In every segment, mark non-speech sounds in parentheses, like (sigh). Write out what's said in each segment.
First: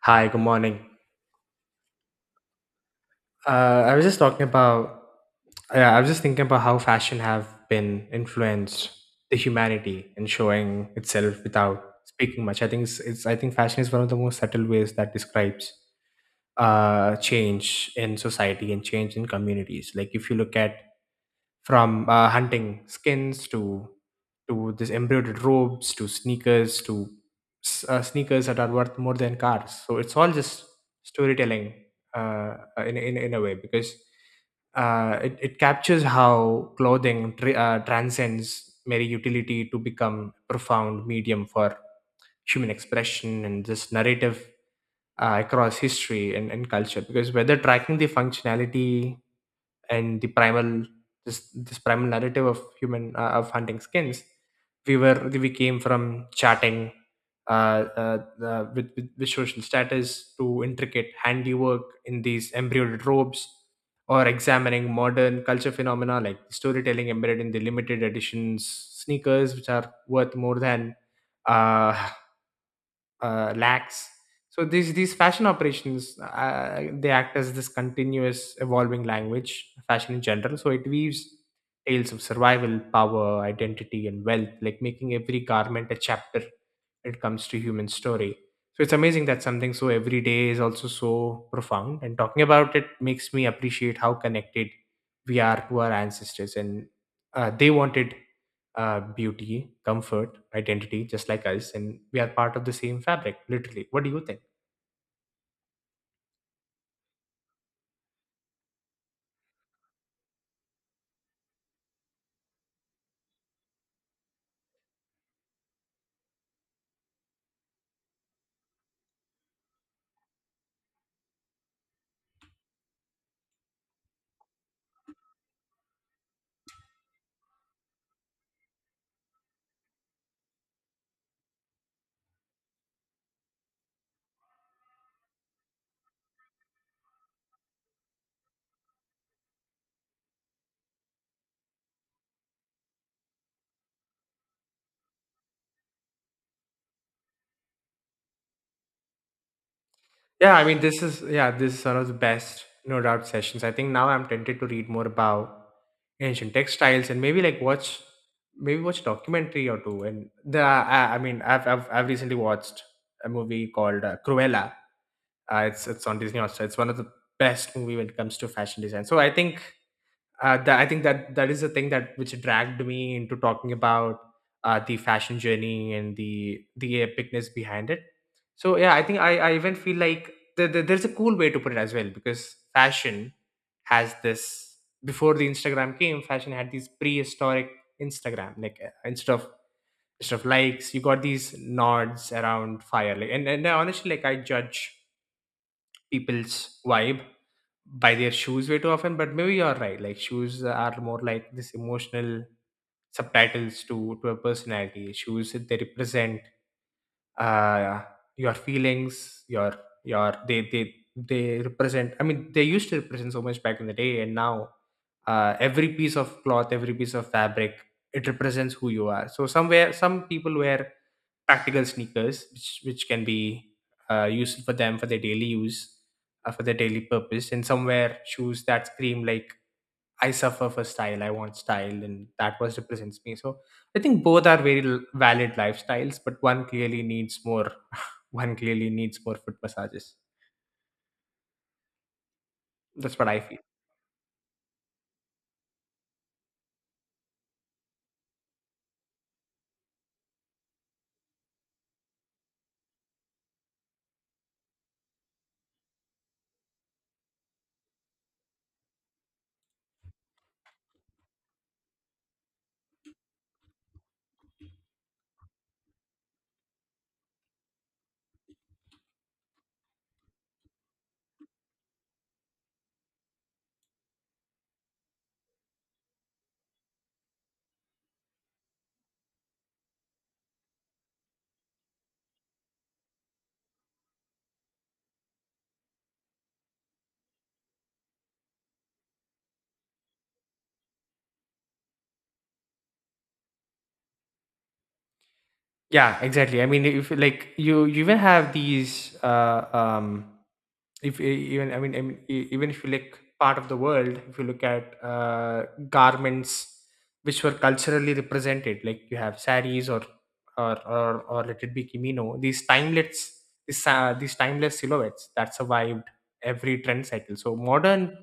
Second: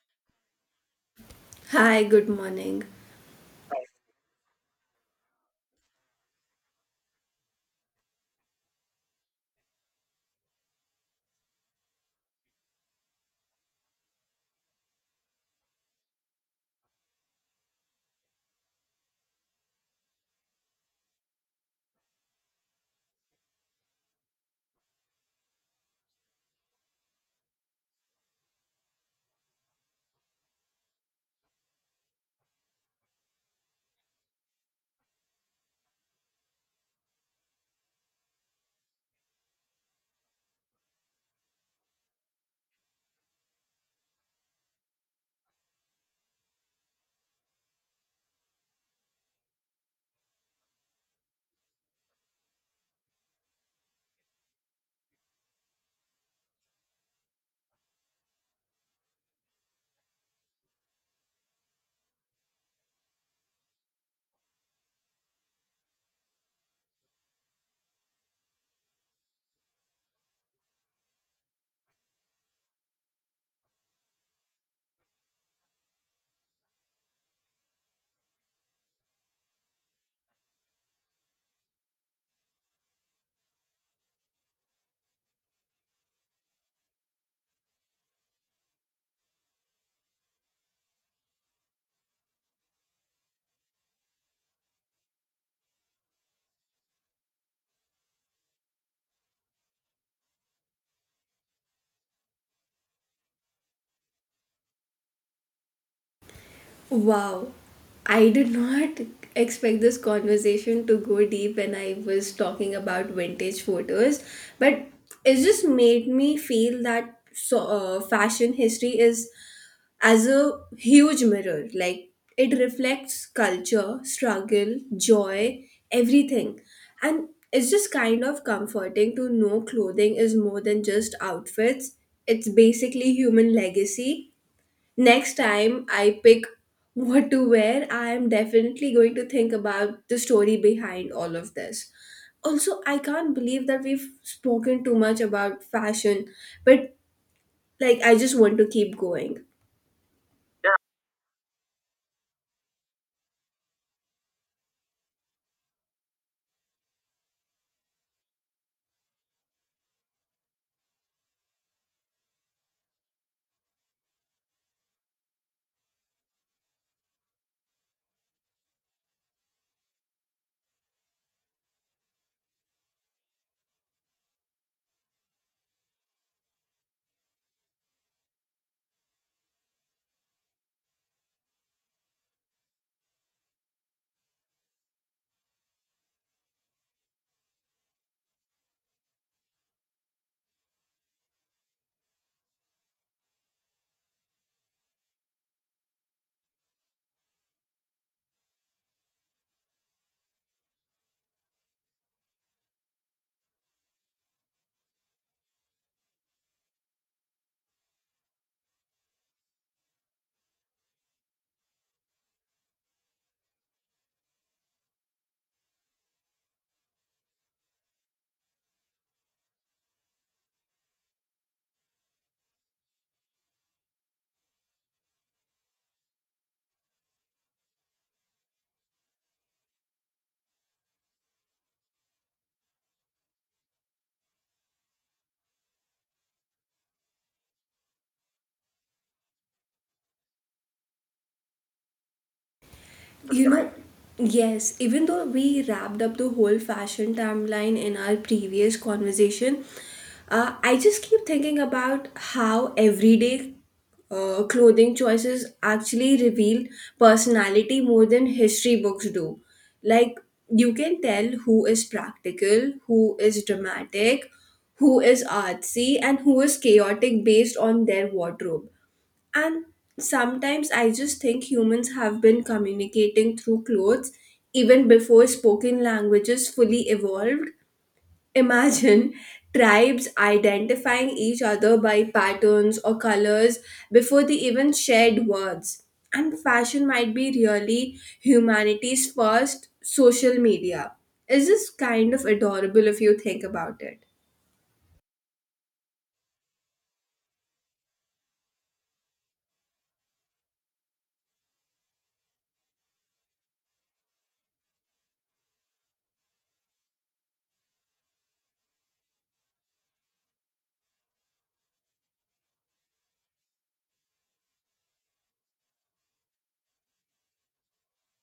Hi, good morning. Hi, good morning. I was just I was just thinking about how fashion have been influenced the humanity and showing itself without speaking much. I think it's I think fashion is one of the most subtle ways that describes change in society and change in communities. Like if you look at from hunting skins to this embroidered robes to sneakers to sneakers that are worth more than cars, so it's all just storytelling in a way because it captures how clothing transcends mere utility to become a profound medium for human expression and this narrative across history and culture, because whether tracking the functionality and the primal, this primal narrative of human of hunting skins, we came from chatting uh, uh, with social status to intricate handiwork in these embroidered robes, or examining modern culture phenomena like storytelling embedded in the limited editions sneakers which are worth more than uh, (laughs) lacks. So these fashion operations they act as this continuous evolving language, fashion in general. So it weaves tales of survival, power, identity, and wealth, like making every garment a chapter when it comes to human story. So it's amazing that something so everyday is also so profound. And talking about it makes me appreciate how connected we are to our ancestors, and they wanted beauty, comfort, identity, just like us, and we are part of the same fabric, literally. What do you think? Wow, I did not expect this conversation to go deep when I was talking about vintage photos, but it just made me feel that so, fashion history is as a huge mirror. Like it reflects culture, struggle, joy, everything. And it's just kind of comforting to know clothing is more than just outfits, it's basically human legacy next time I pick what to wear, I am definitely going to think about the story behind all of this. Also, I can't believe that we've spoken too much about fashion, but like I just want to keep going. Yeah, I mean, this is one of the best, no doubt, sessions. I think now I'm tempted to read more about ancient textiles and maybe like maybe watch a documentary or two. And I mean, I've recently watched a movie called Cruella. It's on Disney Hotstar. It's one of the best movie when it comes to fashion design. So I think that is the thing that which dragged me into talking about the fashion journey and the epicness behind it. So yeah, I think I even feel like there's a cool way to put it as well, because fashion has this, before the Instagram came, fashion had these prehistoric Instagram, like instead of likes, you got these nods around fire, like, and honestly, like, I judge people's vibe by their shoes way too often, but maybe you're right, like shoes are more like this emotional subtitles to a personality. Shoes, they represent uh your feelings, your they represent, I mean, they used to represent so much back in the day, and now every piece of cloth, every piece of fabric, it represents who you are. So somewhere some people wear practical sneakers which can be useful for them for their daily use, for their daily purpose, and somewhere shoes that scream like, I suffer for style, I want style, and that was represents me. So I think both are very valid lifestyles, but one clearly needs more (laughs) one clearly needs more foot massages. That's what I You feel. know, yes, even though we wrapped up the whole fashion timeline in our previous conversation, I just keep thinking about how everyday clothing choices actually reveal personality more than history books do. Like, you can tell who is practical, who is dramatic, who is artsy, and who is chaotic based on their wardrobe. And sometimes I just think humans have been communicating through clothes even before spoken languages fully evolved. Imagine tribes identifying each other by patterns or colors before they even shared words. And fashion might be really humanity's first social media. Is this kind of adorable if you think about it? Yeah, exactly. I mean, if like you even have these if e- even I mean, I mean even if you look part of the world, if you look at garments which were culturally represented, like you have saris or or let it be kimono, these timeless, these timeless silhouettes that survived every trend cycle. So modern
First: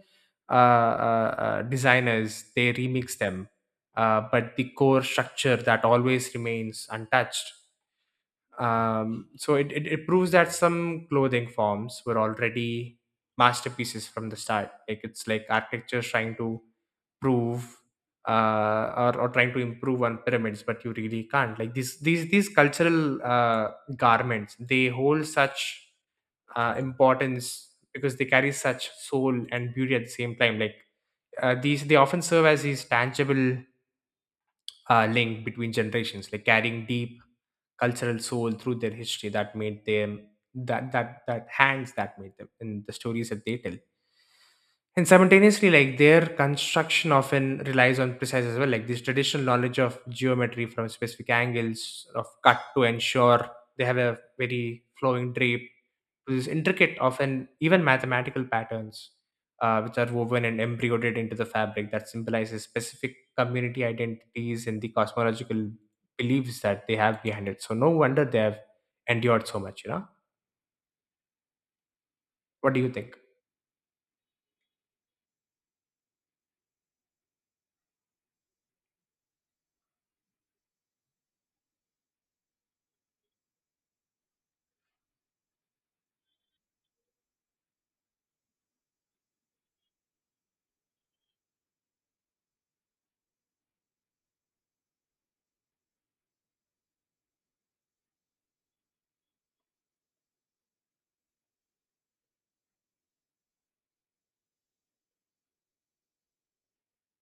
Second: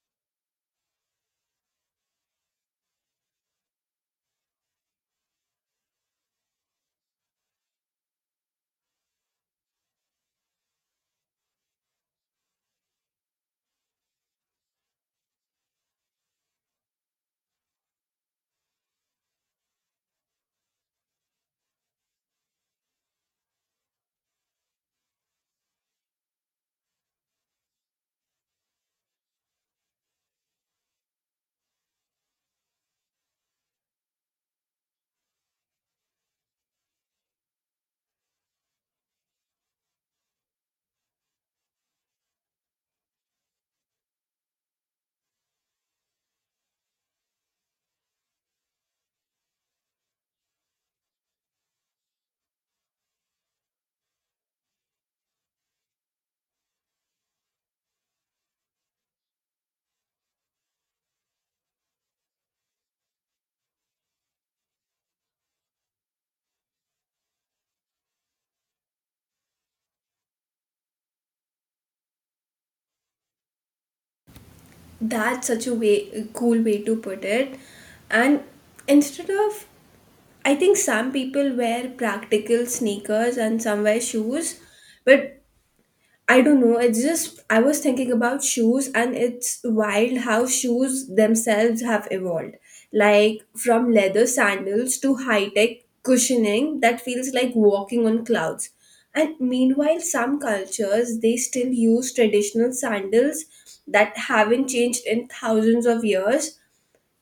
designers, they remix them, but the core structure that always remains untouched. It proves that some clothing forms were already masterpieces from the start. Like it's like architecture trying to prove or trying to improve on pyramids, but you really can't. Like these cultural garments, they hold such importance because they carry such soul and beauty at the same time. Like they often serve as these tangible link between generations, like carrying deep cultural soul through their history that made them, that hands that made them, and the stories that they tell. And simultaneously, like, their construction often relies on precise as well, like this traditional knowledge of geometry from specific angles of cut to ensure they have a very flowing drape, these intricate, often even mathematical patterns, which are woven and embroidered into the fabric that symbolizes specific community identities and the cosmological beliefs that they have behind it. So no wonder they have endured so much. You know, what do you think? That's such a way a cool way to put it. And instead of I think some people wear practical sneakers and some wear shoes, but I don't know. It's just I was thinking about shoes, and it's wild how shoes themselves have evolved. Like from leather sandals to high tech cushioning that feels like walking on clouds. And meanwhile, some cultures they still use traditional sandals that haven't changed in thousands of years.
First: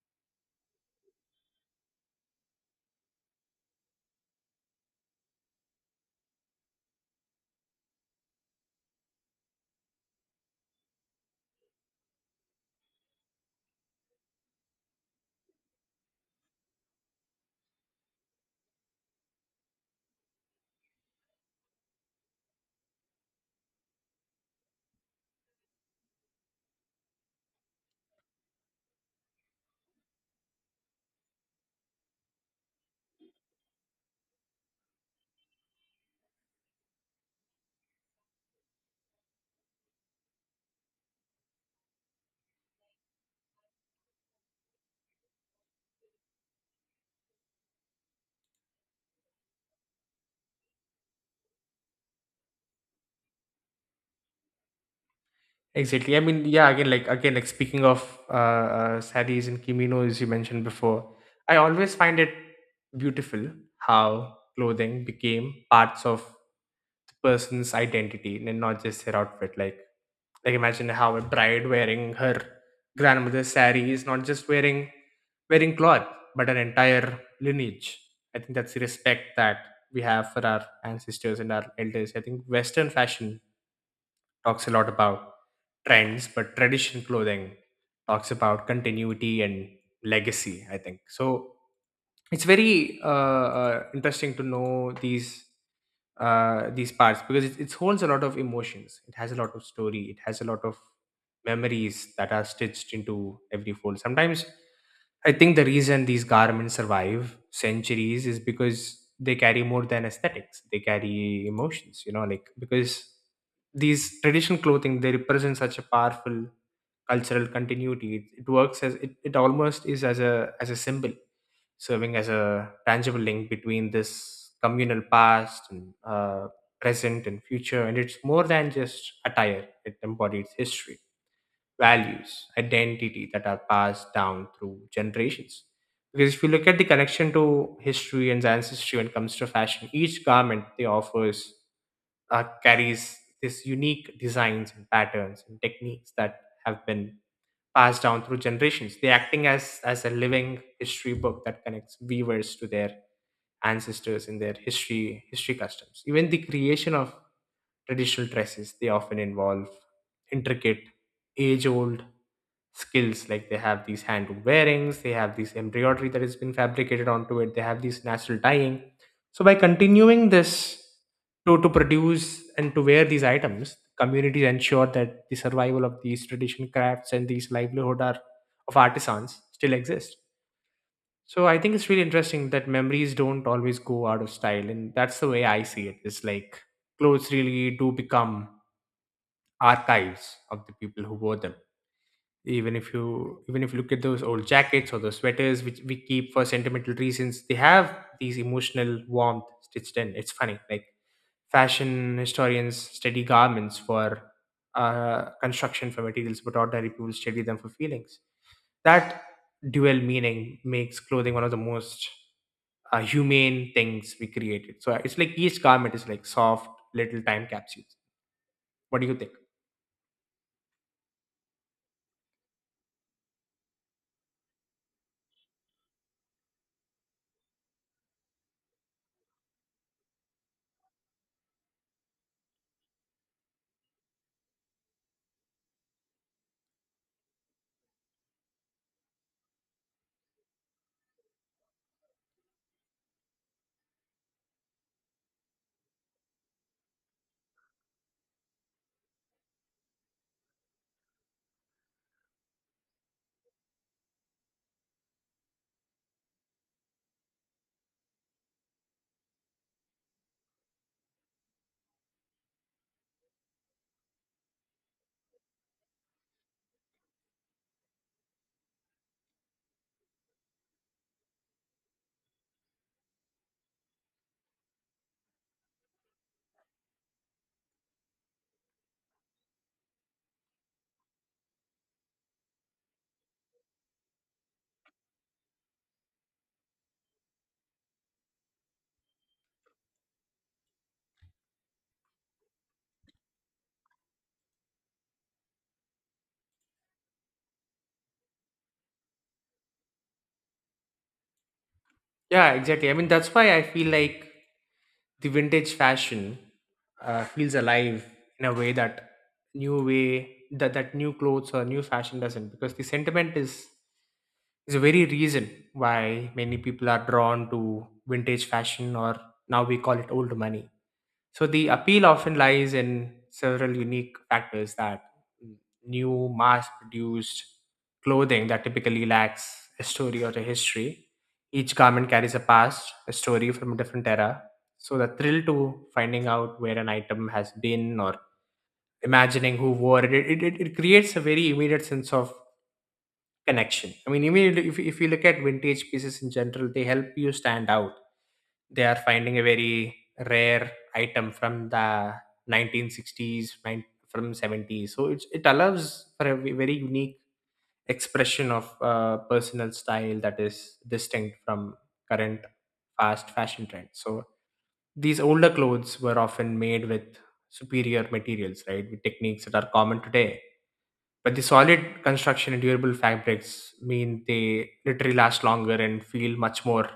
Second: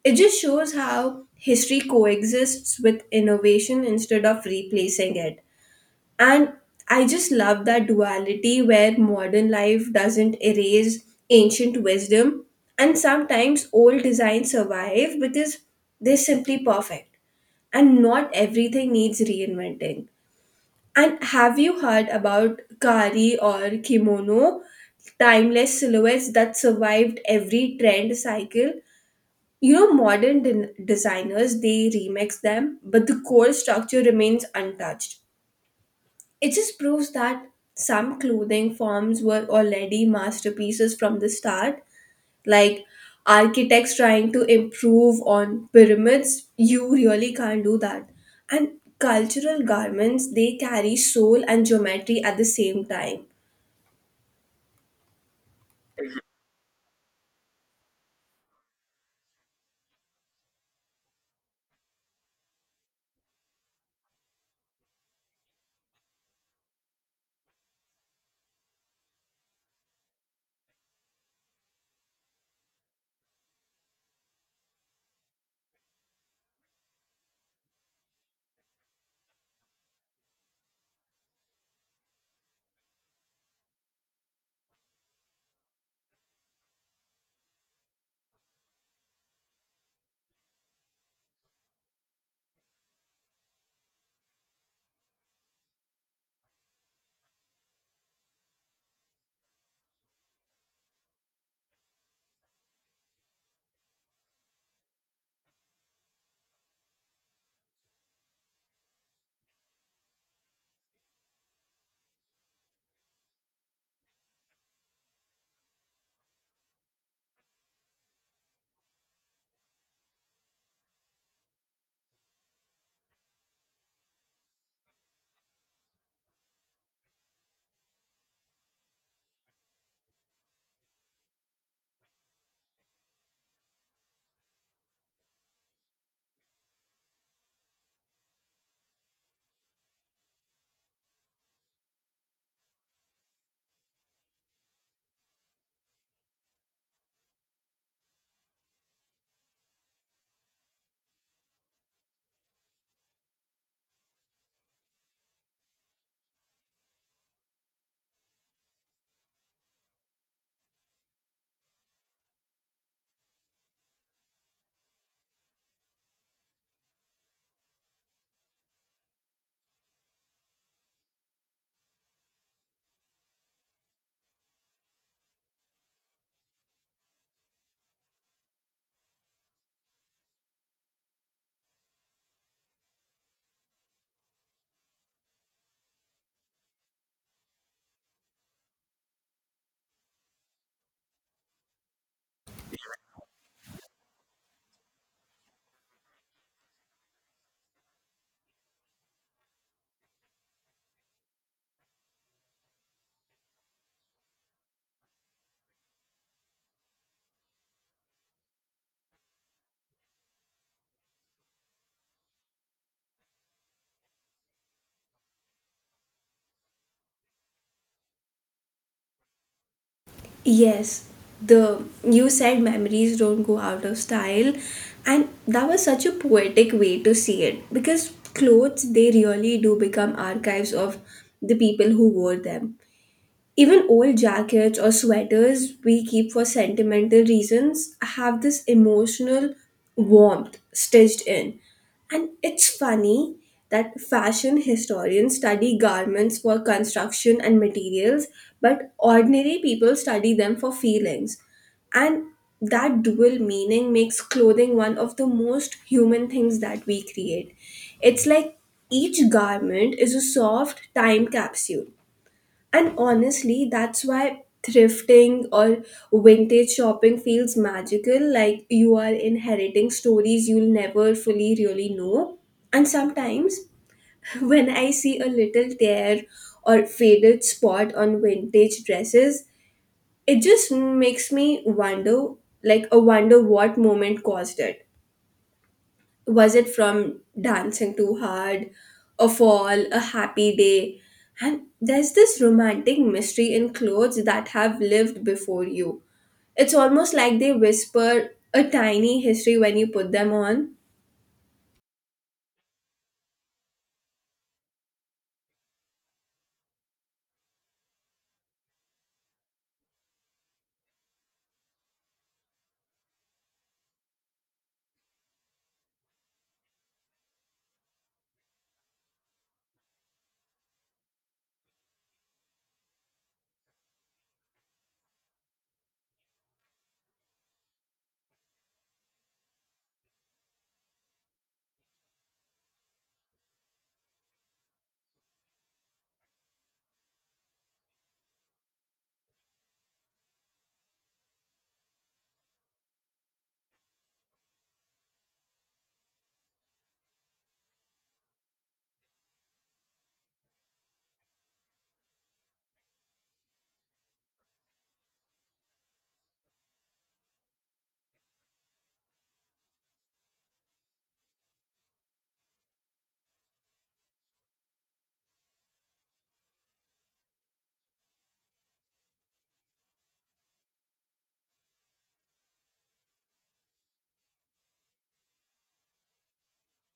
It just shows how history coexists with innovation instead of replacing it. And I just love that duality where modern life doesn't erase ancient wisdom. And sometimes old designs survive because they're simply perfect. And not everything needs reinventing. And have you heard about kari or kimono, timeless silhouettes that survived every trend cycle? You know, modern designers they remix them, but the core structure remains untouched. It just proves that some clothing forms were already masterpieces from the start, like architects trying to improve on pyramids. You really can't do that. And cultural garments they carry soul and geometry at the same time. Exactly. I mean, yeah. Again, like speaking of saris and kimonos you mentioned before, I always find it beautiful how clothing became parts of the person's identity and not just their outfit. Like imagine how a bride wearing her grandmother's sari is not just wearing cloth, but an entire lineage. I think that's the respect that we have for our ancestors and our elders. I think Western fashion talks a lot about trends, but traditional clothing talks about continuity and legacy, I think. So it's very interesting to know these parts because it holds a lot of emotions. It has a lot of story. It has a lot of memories that are stitched into every fold. Sometimes I think the reason these garments survive centuries is because they carry more than aesthetics. They carry emotions. You know, like, because these traditional clothing, they represent such a powerful cultural continuity. It works as it almost is as a symbol, serving as a tangible link between this communal past and present and future. And it's more than just attire, it embodies history, values, identity that are passed down through generations. Because if you look at the connection to history and ancestry when it comes to fashion, each garment they offers carries this unique designs and patterns and techniques that have been passed down through generations. They acting as a living history book that connects weavers to their ancestors in their history customs. Even the creation of traditional dresses, they often involve intricate, age old skills. Like they have these hand wearings, they have these embroidery that has been fabricated onto it, they have these natural dyeing. So, by continuing to produce and to wear these items, communities ensure that the survival of these tradition crafts and these livelihood are, of artisans still exist. So I think it's really interesting that memories don't always go out of style, and that's the way I see it. It's like clothes really do become archives of the people who wore them, even if you look at those old jackets or those sweaters which we keep for sentimental reasons. They have these emotional warmth stitched in. It's funny, like, fashion historians study garments for construction, for materials, but ordinary people study them for feelings. That dual meaning makes clothing one of the most humane things we created. So it's like each garment is like soft little time capsules. What do you think? Yes, the you said memories don't go out of style, and that was such a poetic way to see it because clothes they really do become archives of the people who wore them. Even old jackets or sweaters we keep for sentimental reasons have this emotional warmth stitched in. And it's funny that fashion historians study garments for construction and materials, but ordinary people study them for feelings. And that dual meaning makes clothing one of the most human things that we create. It's like each garment is a soft time capsule and honestly, that's why thrifting or vintage shopping feels magical, like you are inheriting stories you'll never fully really know. And sometimes, (laughs) when I see a little tear or faded spot on vintage dresses, it just makes me wonder like, I wonder what moment caused it. Was it from dancing too hard, a fall, a happy day? And there's this romantic mystery in clothes that have lived before you. It's almost like they whisper a tiny history when you put them on. Yeah, exactly. I mean, that's why I feel like the vintage fashion feels alive in a way that new way that that new clothes or new fashion doesn't, because the sentiment is a very reason why many people are drawn to vintage fashion, or now we call it old money. So the appeal often lies in several unique factors that new mass-produced clothing that typically lacks a story or a history. Each garment carries a past, a story from a different era. So the thrill to finding out where an item has been or imagining who wore it, it creates a very immediate sense of connection. I mean, immediately if you look at vintage pieces in general, they help you stand out. They are finding a very rare item from the 1960s, from 70s. So it's, it allows for a very unique expression of personal style that is distinct from current fast fashion trends. So these older clothes were often made with superior materials, right? With techniques that are common today. But the solid construction and durable fabrics mean they literally last longer and feel much more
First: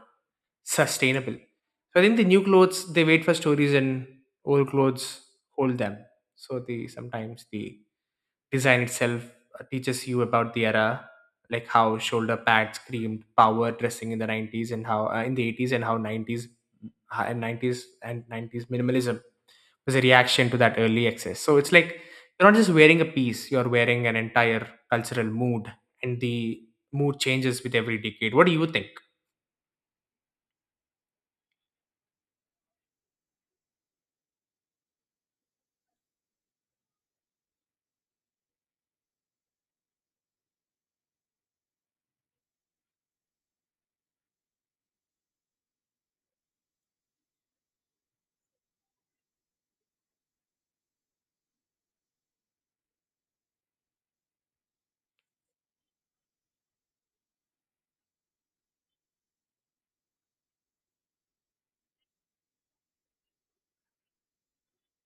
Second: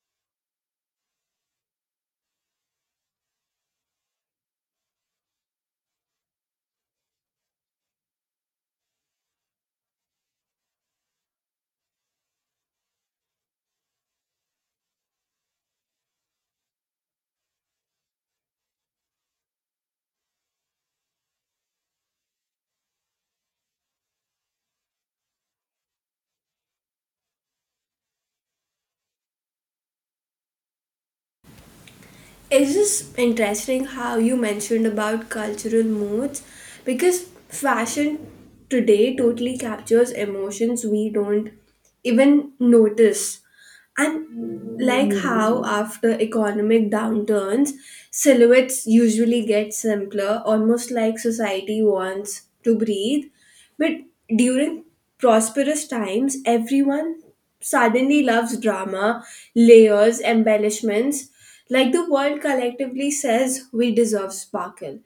sustainable. So I think the new clothes they wait for stories and old clothes hold them. So the sometimes the design itself teaches you about the era, like how shoulder pads screamed power dressing in the 90s, and how in the 80s, and how 90s uh, and 90s and 90s minimalism was a reaction to that early excess. So it's like you're not just wearing a piece, you're wearing an entire cultural mood and the mood changes with every decade. What do you think? It's just interesting how you mentioned about cultural moods because fashion today totally captures emotions we don't even notice, and like how after economic downturns silhouettes usually get simpler, almost like society wants to breathe. But during prosperous times, everyone suddenly loves drama, layers, embellishments. Like the world collectively says, we deserve sparkle.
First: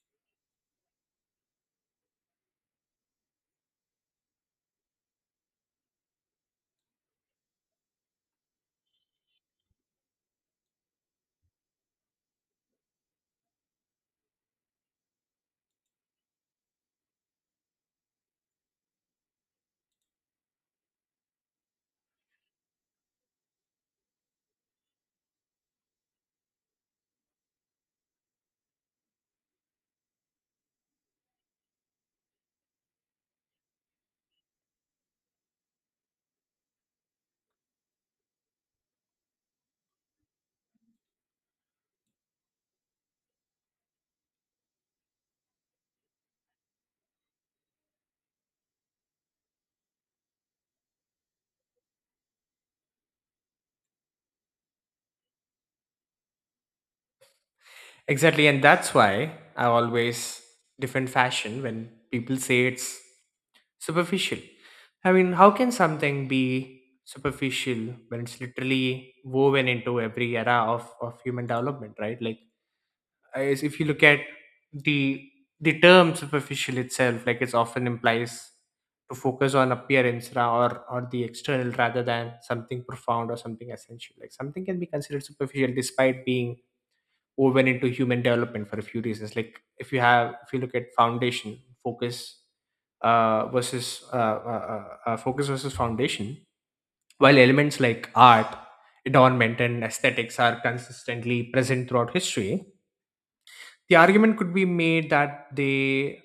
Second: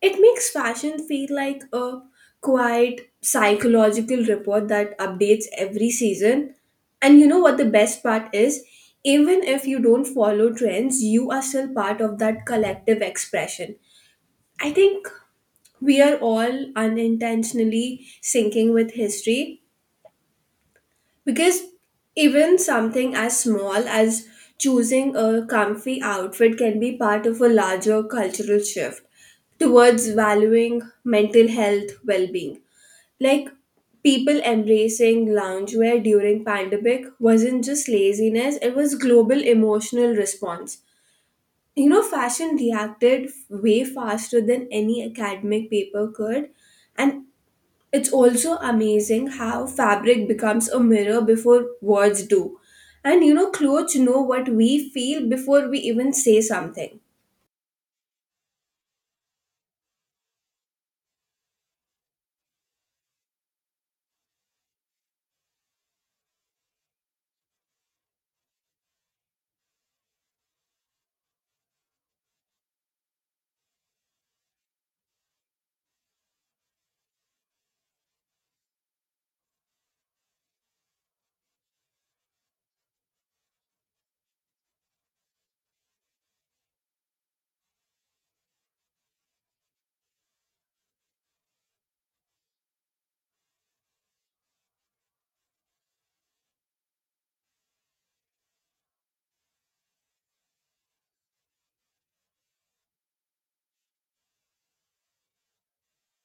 It makes fashion feel like a quiet psychological report that updates every season. And you know what the best part is? Even if you don't follow trends, you are still part of that collective expression. I think we are all unintentionally syncing with history because even something as small as choosing a comfy outfit can be part of a larger cultural shift towards valuing mental health well-being. Like people embracing loungewear during pandemic wasn't just laziness, it was global emotional response. You know, fashion reacted way faster than any academic paper could. And it's also amazing how fabric becomes a mirror before words do. And you know, clothes know what we feel before we even say something. Exactly, and that's why I always defend fashion when people say it's superficial. I mean, how can something be superficial when it's literally woven into every era of human development, right? Like, as if you look at the the term superficial itself, like it's often implies to focus on appearance or the external rather than something profound or something essential. Like something can be considered superficial despite being over into human development for a few reasons. Like if you have, if you look at foundation focus versus focus versus foundation, while elements like art, adornment, and aesthetics are consistently present throughout history, the argument could be made that they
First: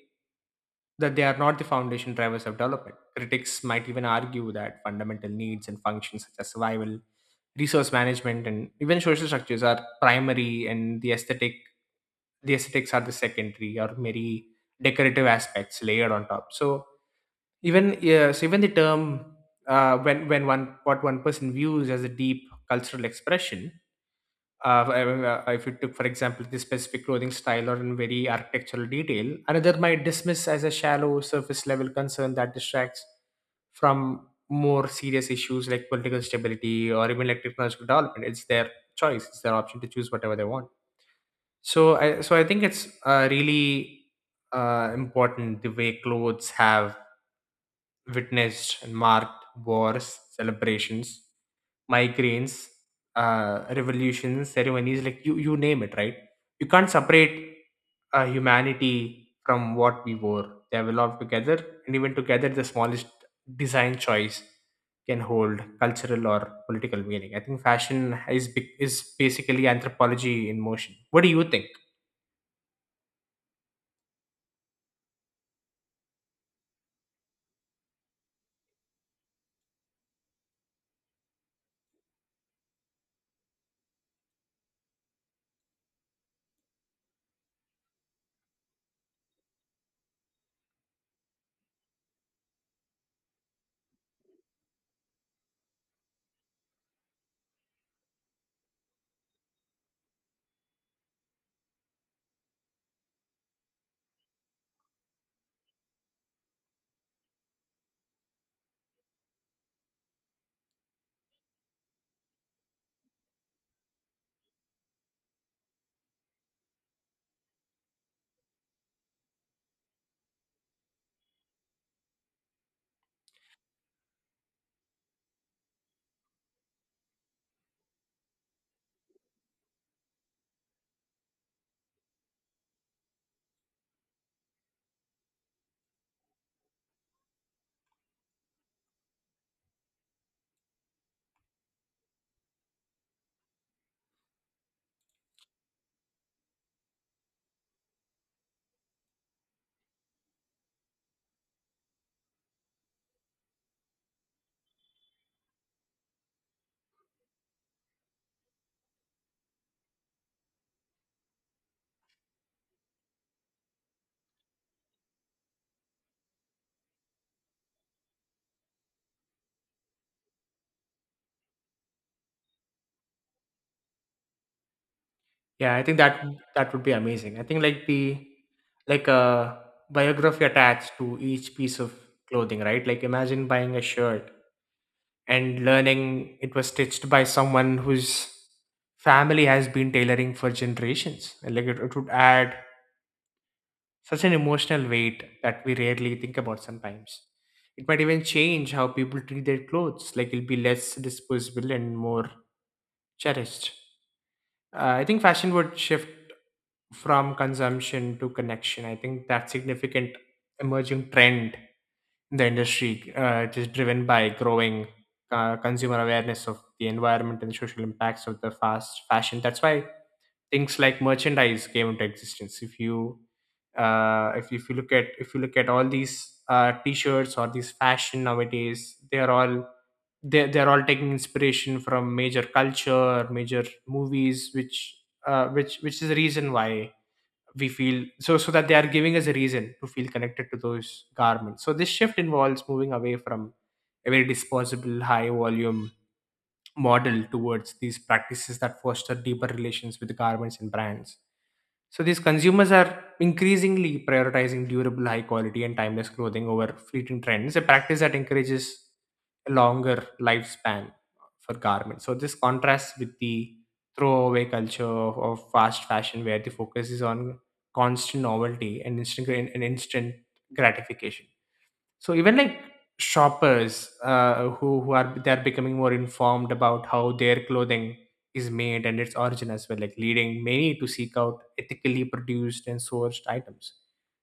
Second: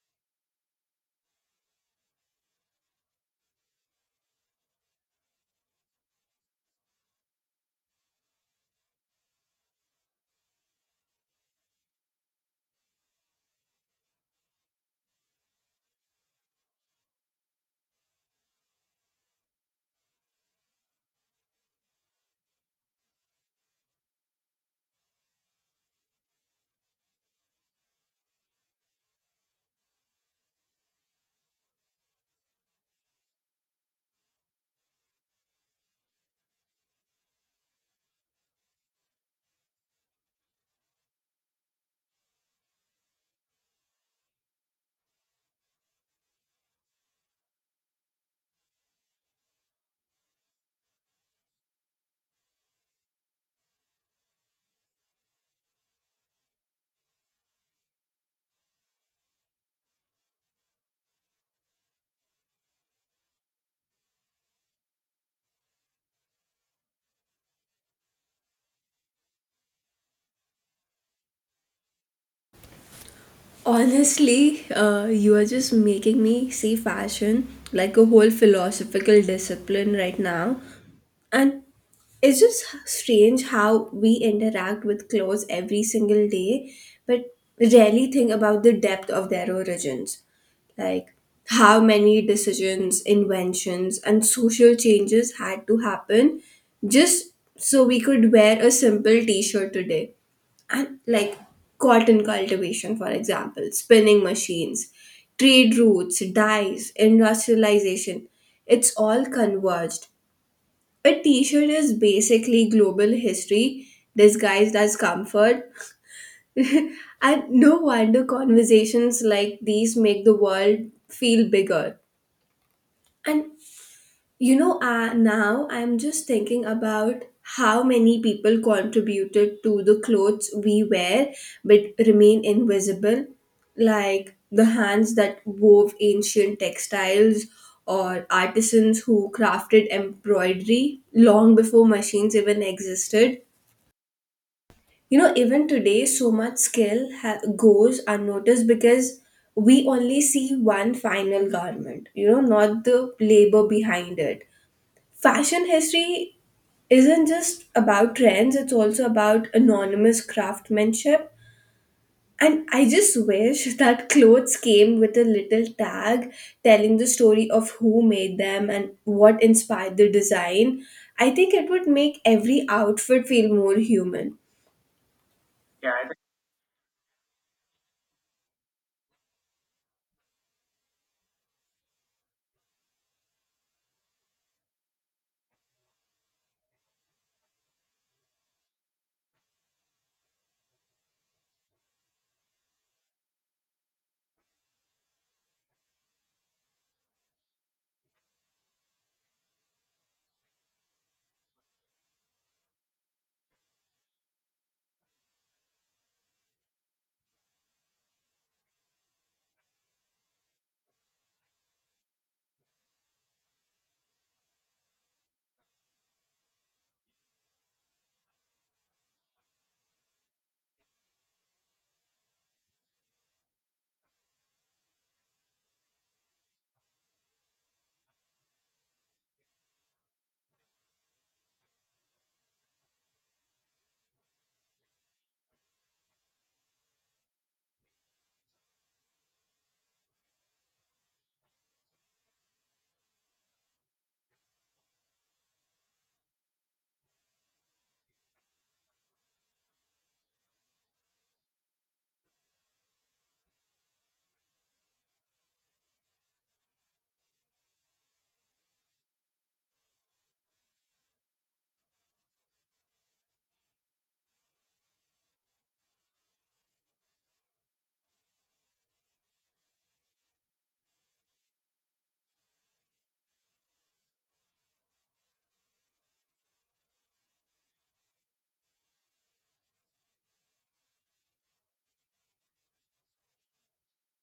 that they are not the foundation drivers of development. Critics might even argue that fundamental needs and functions such as survival, resource management, and even social structures are primary, and the aesthetics are the secondary or maybe decorative aspects layered on top. So even yeah, so even the term, when one what one person views as a deep cultural expression, uh, if you took for example this specific clothing style or in very architectural detail, another might dismiss as a shallow surface level concern that distracts from more serious issues like political stability or even like technological development. It's their choice, it's their option to choose whatever they want. So I think it's really important the way clothes have witnessed and marked wars, celebrations, migraines, revolutions, ceremonies, like you name it, right? You can't separate humanity from what we wore. They have evolved together, and even together, the smallest design choice can hold cultural or political meaning. I think fashion is basically anthropology in motion. What do you think? Honestly, you are just making me see fashion like a whole philosophical discipline right now. And it's just strange how we interact with clothes every single day, but rarely think about the depth of their origins. Like how many decisions, inventions, and social changes had to happen just so we could wear a simple t shirt today. And like cotton cultivation, for example, spinning machines, trade routes, dyes, industrialization, it's all converged. A t shirt is basically global history disguised as comfort. (laughs) And no wonder conversations like these make the world feel bigger. And you know, now I'm just thinking about how many people contributed to the clothes we wear but remain invisible, like the hands that wove ancient textiles or artisans who crafted embroidery long before machines even existed. You know, even today, so much skill goes unnoticed because we only see one final garment, you know, not the labor behind it. Fashion history isn't just about trends, it's also about anonymous craftsmanship. And I just wish (laughs) that clothes came with a little tag telling the story of who made them and what inspired the design. I think it would make every outfit feel more human. Yeah, I Yeah, think that that would be amazing. I think like the like a biography attached to each piece of clothing, right? Like imagine buying a shirt and learning it was stitched by someone whose family has been tailoring for generations. And like it would add such an emotional weight that we rarely think about sometimes. It might even change how people treat their clothes. Like it'll be less disposable and more cherished. I think fashion would shift from consumption to connection. I think that significant emerging trend in the industry, it is driven by growing consumer awareness of the environment and the social impacts of the fast fashion. That's why things like merchandise came into existence. If you look at if you look at all these t-shirts or these fashion nowadays, they are all they're all taking inspiration from major culture, major movies, which which is the reason why we feel so so that they are giving us a reason to feel connected to those garments. So this shift involves moving away from a very disposable high volume model towards these practices that foster deeper relations with the garments and brands. So these consumers are increasingly prioritizing durable, high quality, and timeless clothing over fleeting trends, a practice that encourages a longer lifespan for garments. So this contrasts with the throwaway culture of fast fashion, where the focus is on constant novelty and instant gratification. So even like shoppers, who are they're becoming more informed about how their clothing is made and its origin as well, like leading many to seek out ethically produced and sourced items.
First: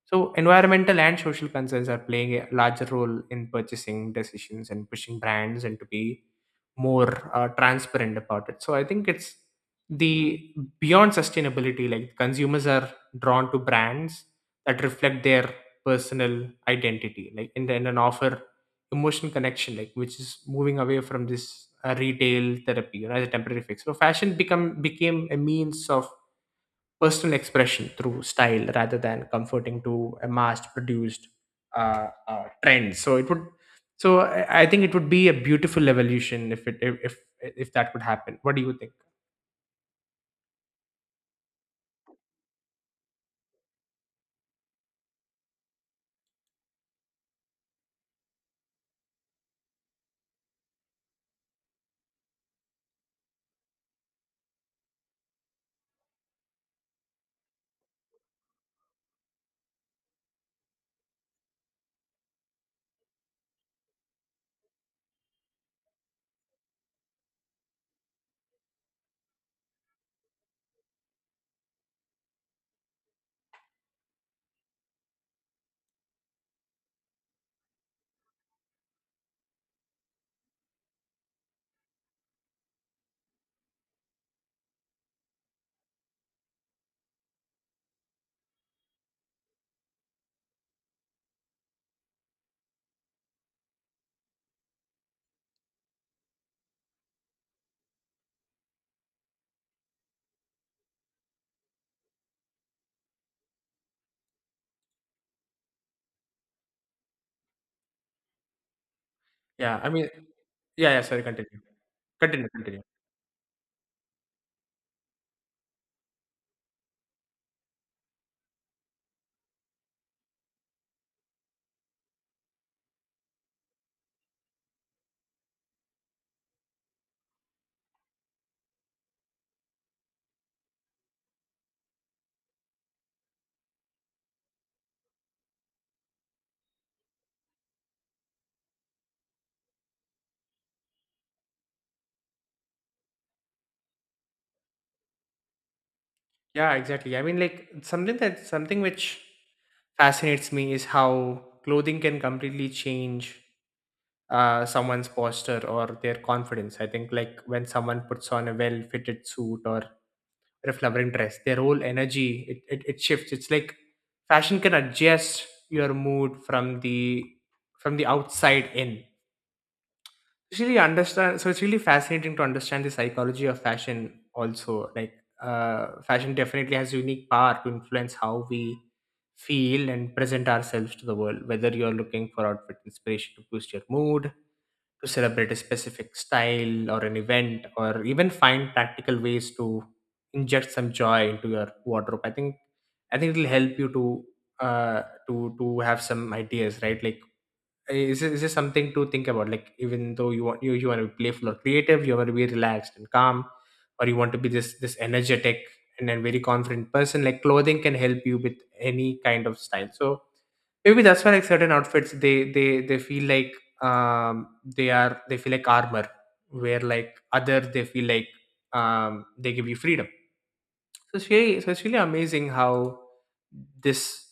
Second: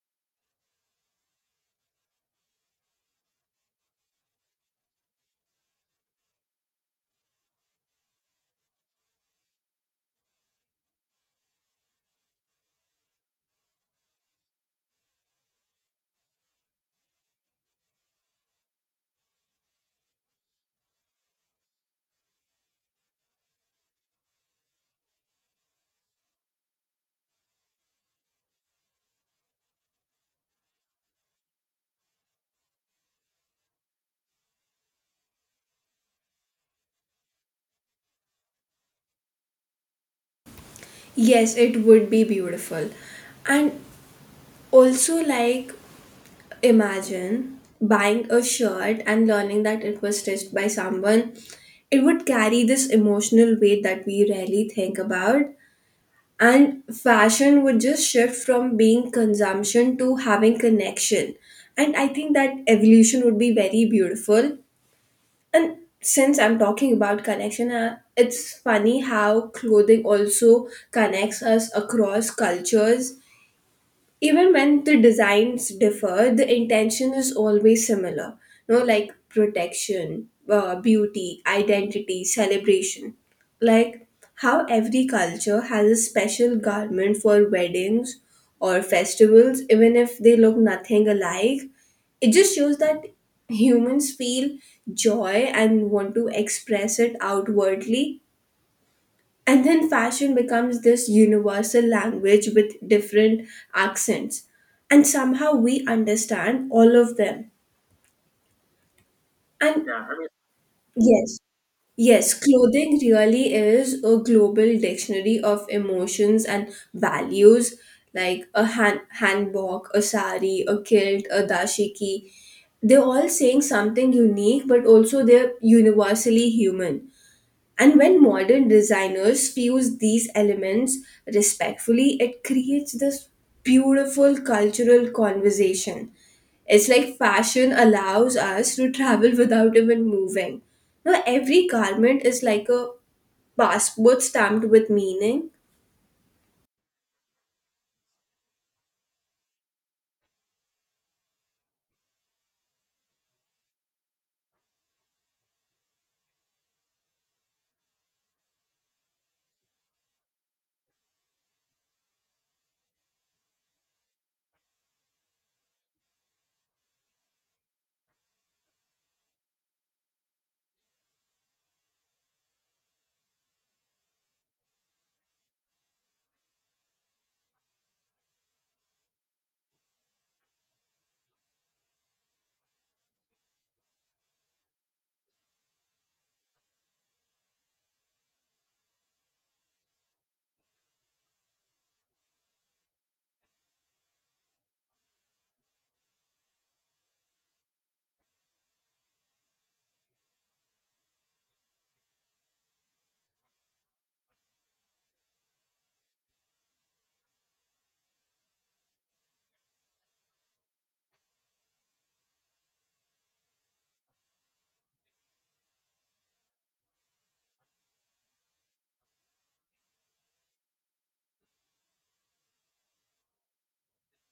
So environmental and social concerns are playing a larger role in purchasing decisions and pushing brands and to be more transparent about it. So I think it's the beyond sustainability, like consumers are drawn to brands that reflect their personal identity, like and then and offer emotional connection, like which is moving away from this retail therapy, you know, as a temporary fix. So fashion become became a means of personal expression through style rather than comforting to a mass produced trend. So it would, so I think it would be a beautiful evolution if it if that could happen. What do you think? yes, it would be beautiful. And also, like, imagine buying a shirt and learning that it was stitched by someone. It would carry this emotional weight that we rarely think about. And fashion would just shift from being consumption to having connection. And I think that evolution would be very beautiful. And since I'm talking about connection, it's funny how clothing also connects us across cultures even when the designs differ, the intention is always similar. No, like protection, beauty, identity, celebration, like how every culture has a special garment for weddings or festivals even if they look nothing alike. It just shows that humans feel joy and want to express it outwardly, and then fashion becomes this universal language with different accents. And somehow we understand all of them. Yeah, And I yeah, mean, I mean, yeah yeah, sorry, yes, continue yes, continue continue. clothing really is a global dictionary of emotions and values, like a handbag, a sari, a kilt, a dashiki. They're all saying something unique, but also they're universally human. And when modern designers fuse these elements respectfully, it creates this beautiful cultural conversation. It's like fashion allows us to travel without even moving. Now, every garment is like a passport stamped with meaning. Yeah, exactly, I mean, like something that something which fascinates me is how clothing can completely change someone's posture or their confidence. I think like when someone puts on a well fitted suit or their flowering dress, their whole energy, it shifts. It's like fashion can adjust your mood from the outside in. It's really fascinating to understand the psychology of fashion also. Like fashion definitely has unique power to influence how we feel and present ourselves to the world, whether you're looking for outfit inspiration to boost your mood, to celebrate a specific style or an event, or even find practical ways to inject some joy into your wardrobe. I think it'll help you to uh to have some ideas, right? Like is this something to think about? Like even though you want you want to be playful or creative, you want to be relaxed and calm, or you want to be this this energetic and then very confident person, like clothing can help you with any kind of style. So maybe that's why like certain outfits they feel like they feel like armor, where like other they feel like they give you freedom. So it's really amazing how this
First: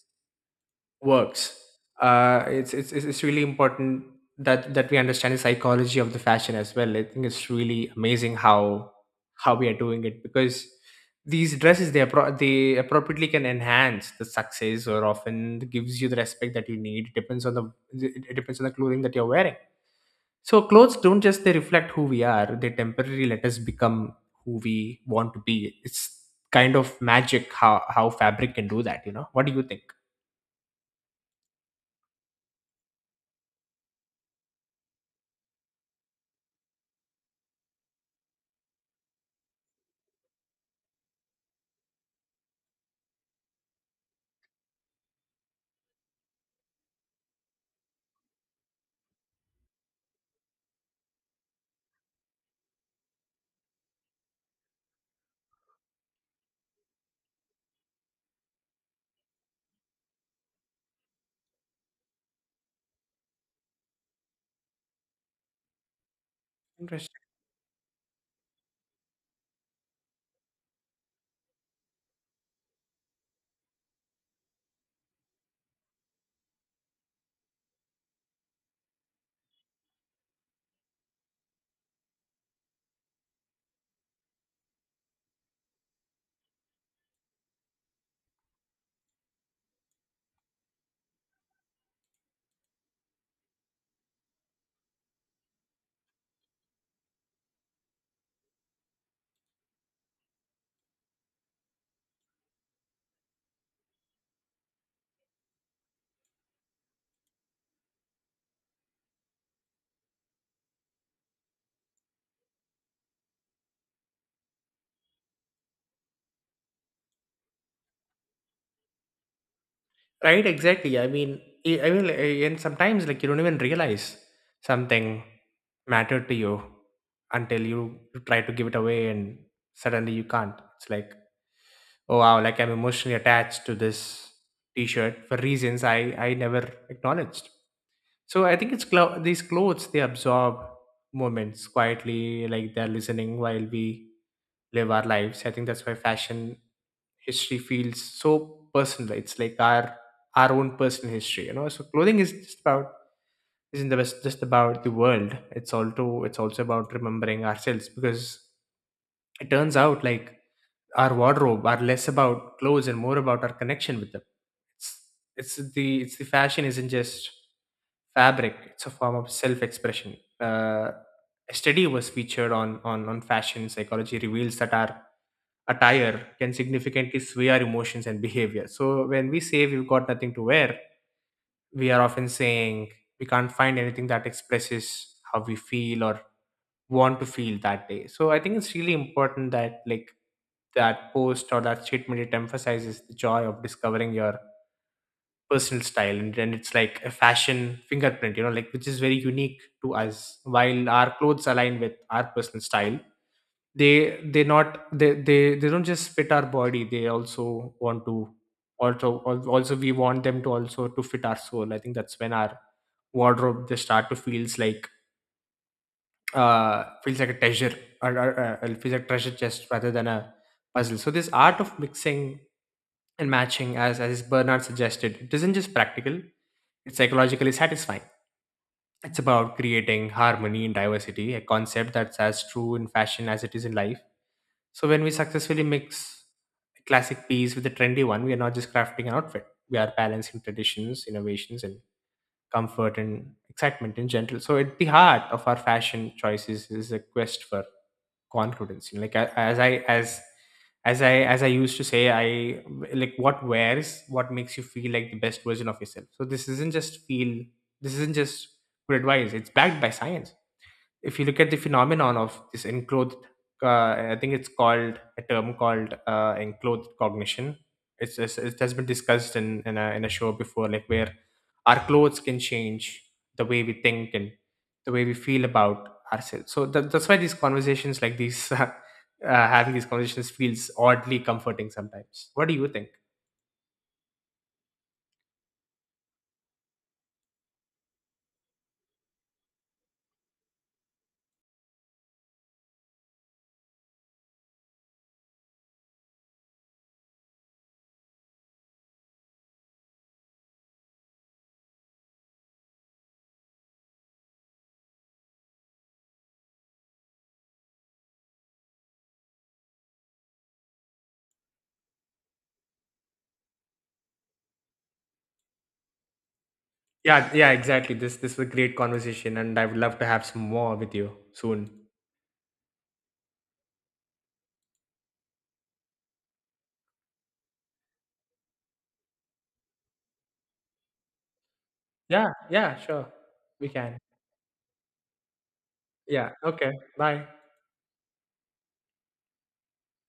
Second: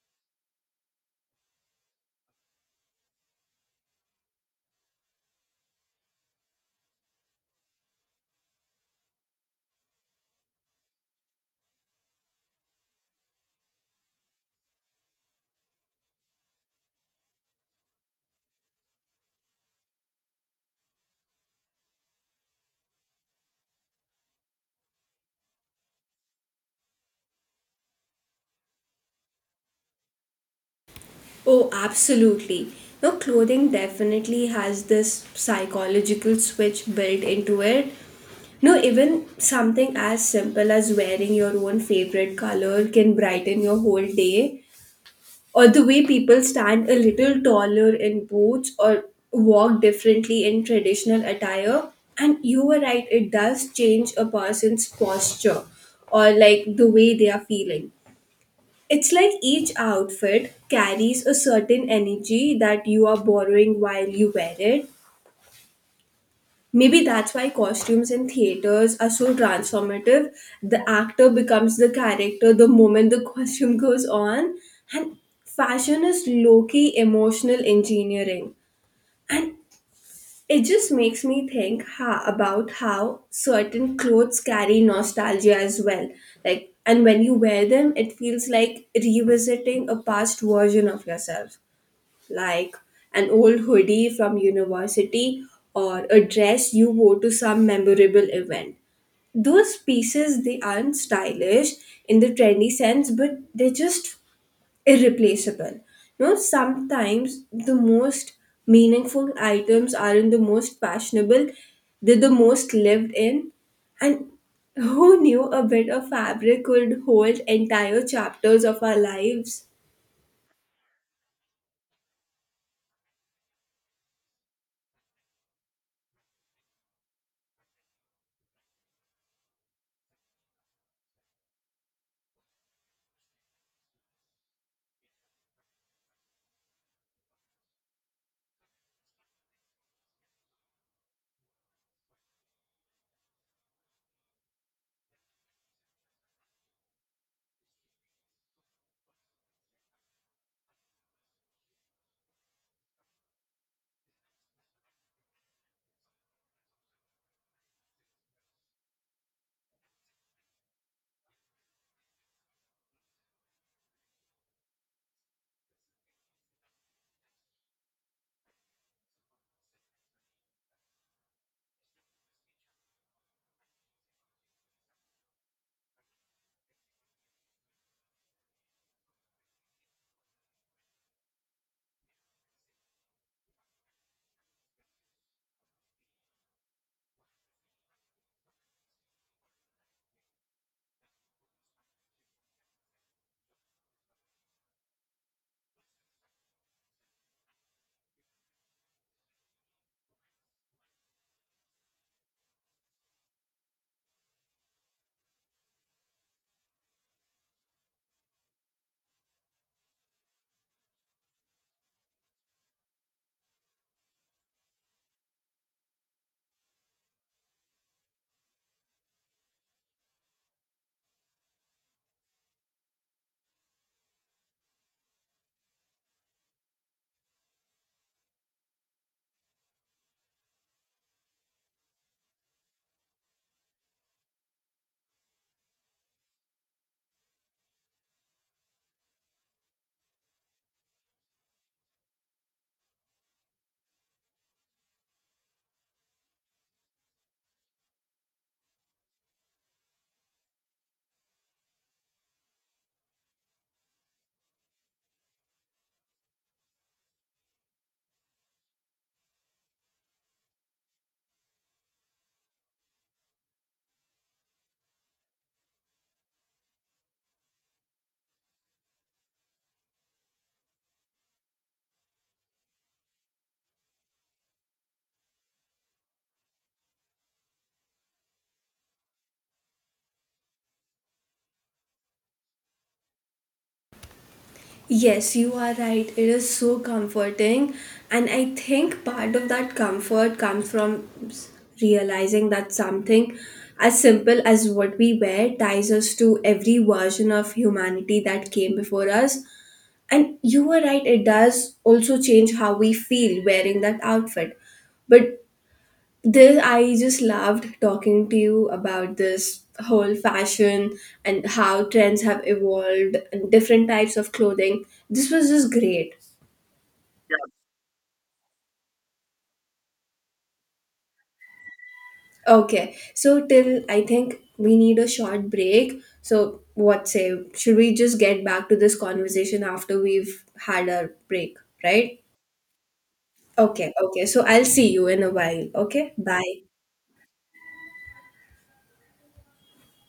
works. It's really important that that we understand the psychology of the fashion as well. I think it's really amazing how we are doing it, because these dresses they appropriately can enhance the success or often gives you the respect that you need. It depends on the it depends on the clothing that you're wearing. So clothes don't just they reflect who we are. They temporarily let us become who we want to be. It's kind of magic how fabric can do that, you know. What do you think? Oh, absolutely. No, clothing definitely has this psychological switch built into it. No, even something as simple as wearing your own favorite color can brighten your whole day. Or the way people stand a little taller in boots or walk differently in traditional attire. And you were right, it does change a person's posture or like the way they are feeling. It's like each outfit carries a certain energy that you are borrowing while you wear it. Maybe Interesting. that's why costumes in theaters are so transformative. The actor becomes the character the moment the (laughs) costume goes on. And fashion is low key emotional engineering. And it just makes me think about how certain clothes carry nostalgia as well. Like, and when you wear them, it feels like revisiting a past version of yourself, like an old hoodie from university or a dress you wore to some memorable event. Those pieces, they aren't stylish in the trendy sense, but they just irreplaceable. You know, sometimes the most meaningful items aren't the most fashionable, they're the most lived in. And who knew a bit of fabric could hold entire chapters of our lives? Right, exactly. I mean, I mean, like, and sometimes like you don't even realize something mattered to you until you try to give it away, and suddenly you can't. It's like, oh wow, like I'm emotionally attached to this T-shirt for reasons I never acknowledged. So I think these clothes they absorb moments quietly, like they're listening while we live our lives. I think that's why fashion history feels so personal. It's like our own personal history, you know. So clothing is just about isn't the best just about the world. It's also about remembering ourselves, because it turns out like our wardrobe are less about clothes and more about our connection with them. It's it's the fashion isn't just fabric. It's a form of self-expression. A study was featured on on fashion psychology reveals that our attire can significantly sway our emotions and behavior. So when we say we've got nothing to wear, we are often saying we can't find anything that expresses how we feel or want to feel that day. So I think it's really important that like that post or that statement, it emphasizes the joy of discovering your personal style, and then it's like a fashion fingerprint, you know, like which is very unique to us. While our clothes align with our personal style, they not they they don't just fit our body, they also want to also al- also we want them to also to fit our soul. I think that's when our wardrobe just start to feels like a treasure, or feels like treasure chest rather than a puzzle. So this art of mixing and matching, as Bernard suggested, it isn't just practical, it's psychologically satisfying. It's about creating harmony and diversity, a concept that's as true in fashion as it is in life. So when we successfully mix a classic piece with a trendy one, we are not just crafting an outfit. We are balancing traditions, innovations, and comfort and excitement in general. So at the heart of our fashion choices is a quest for confidence. You know, like as I used to say, I like what wears what makes you feel like the best version of yourself. So this isn't just feel. This isn't just good advice. It's backed by science. If you look at the phenomenon of this enclosed, I think it's called a term called enclosed cognition. It's it has been discussed in in a show before, like where our clothes can change the way we think and the way we feel about ourselves. So that, that's why these conversations like these (laughs) having these conversations feels oddly comforting sometimes. What do you think? Yes, you are right. It is so comforting. And I think part of that comfort comes from realizing that something as simple as what we wear ties us to every version of humanity that came before us. And you were right, it does also change how we feel wearing that outfit. But this, I just loved talking to you about this whole fashion and how trends have evolved and different types of clothing. This was just great. Yeah yeah, exactly, this was a great conversation and I would love to have some more with you soon. Okay, so till I think we need a short break. So, what say? Should we just get back to this conversation after we've had our break, right? Yeah yeah, sure we Okay, can. okay. So, I'll see you in a while. Okay, Yeah. bye. Okay. Bye.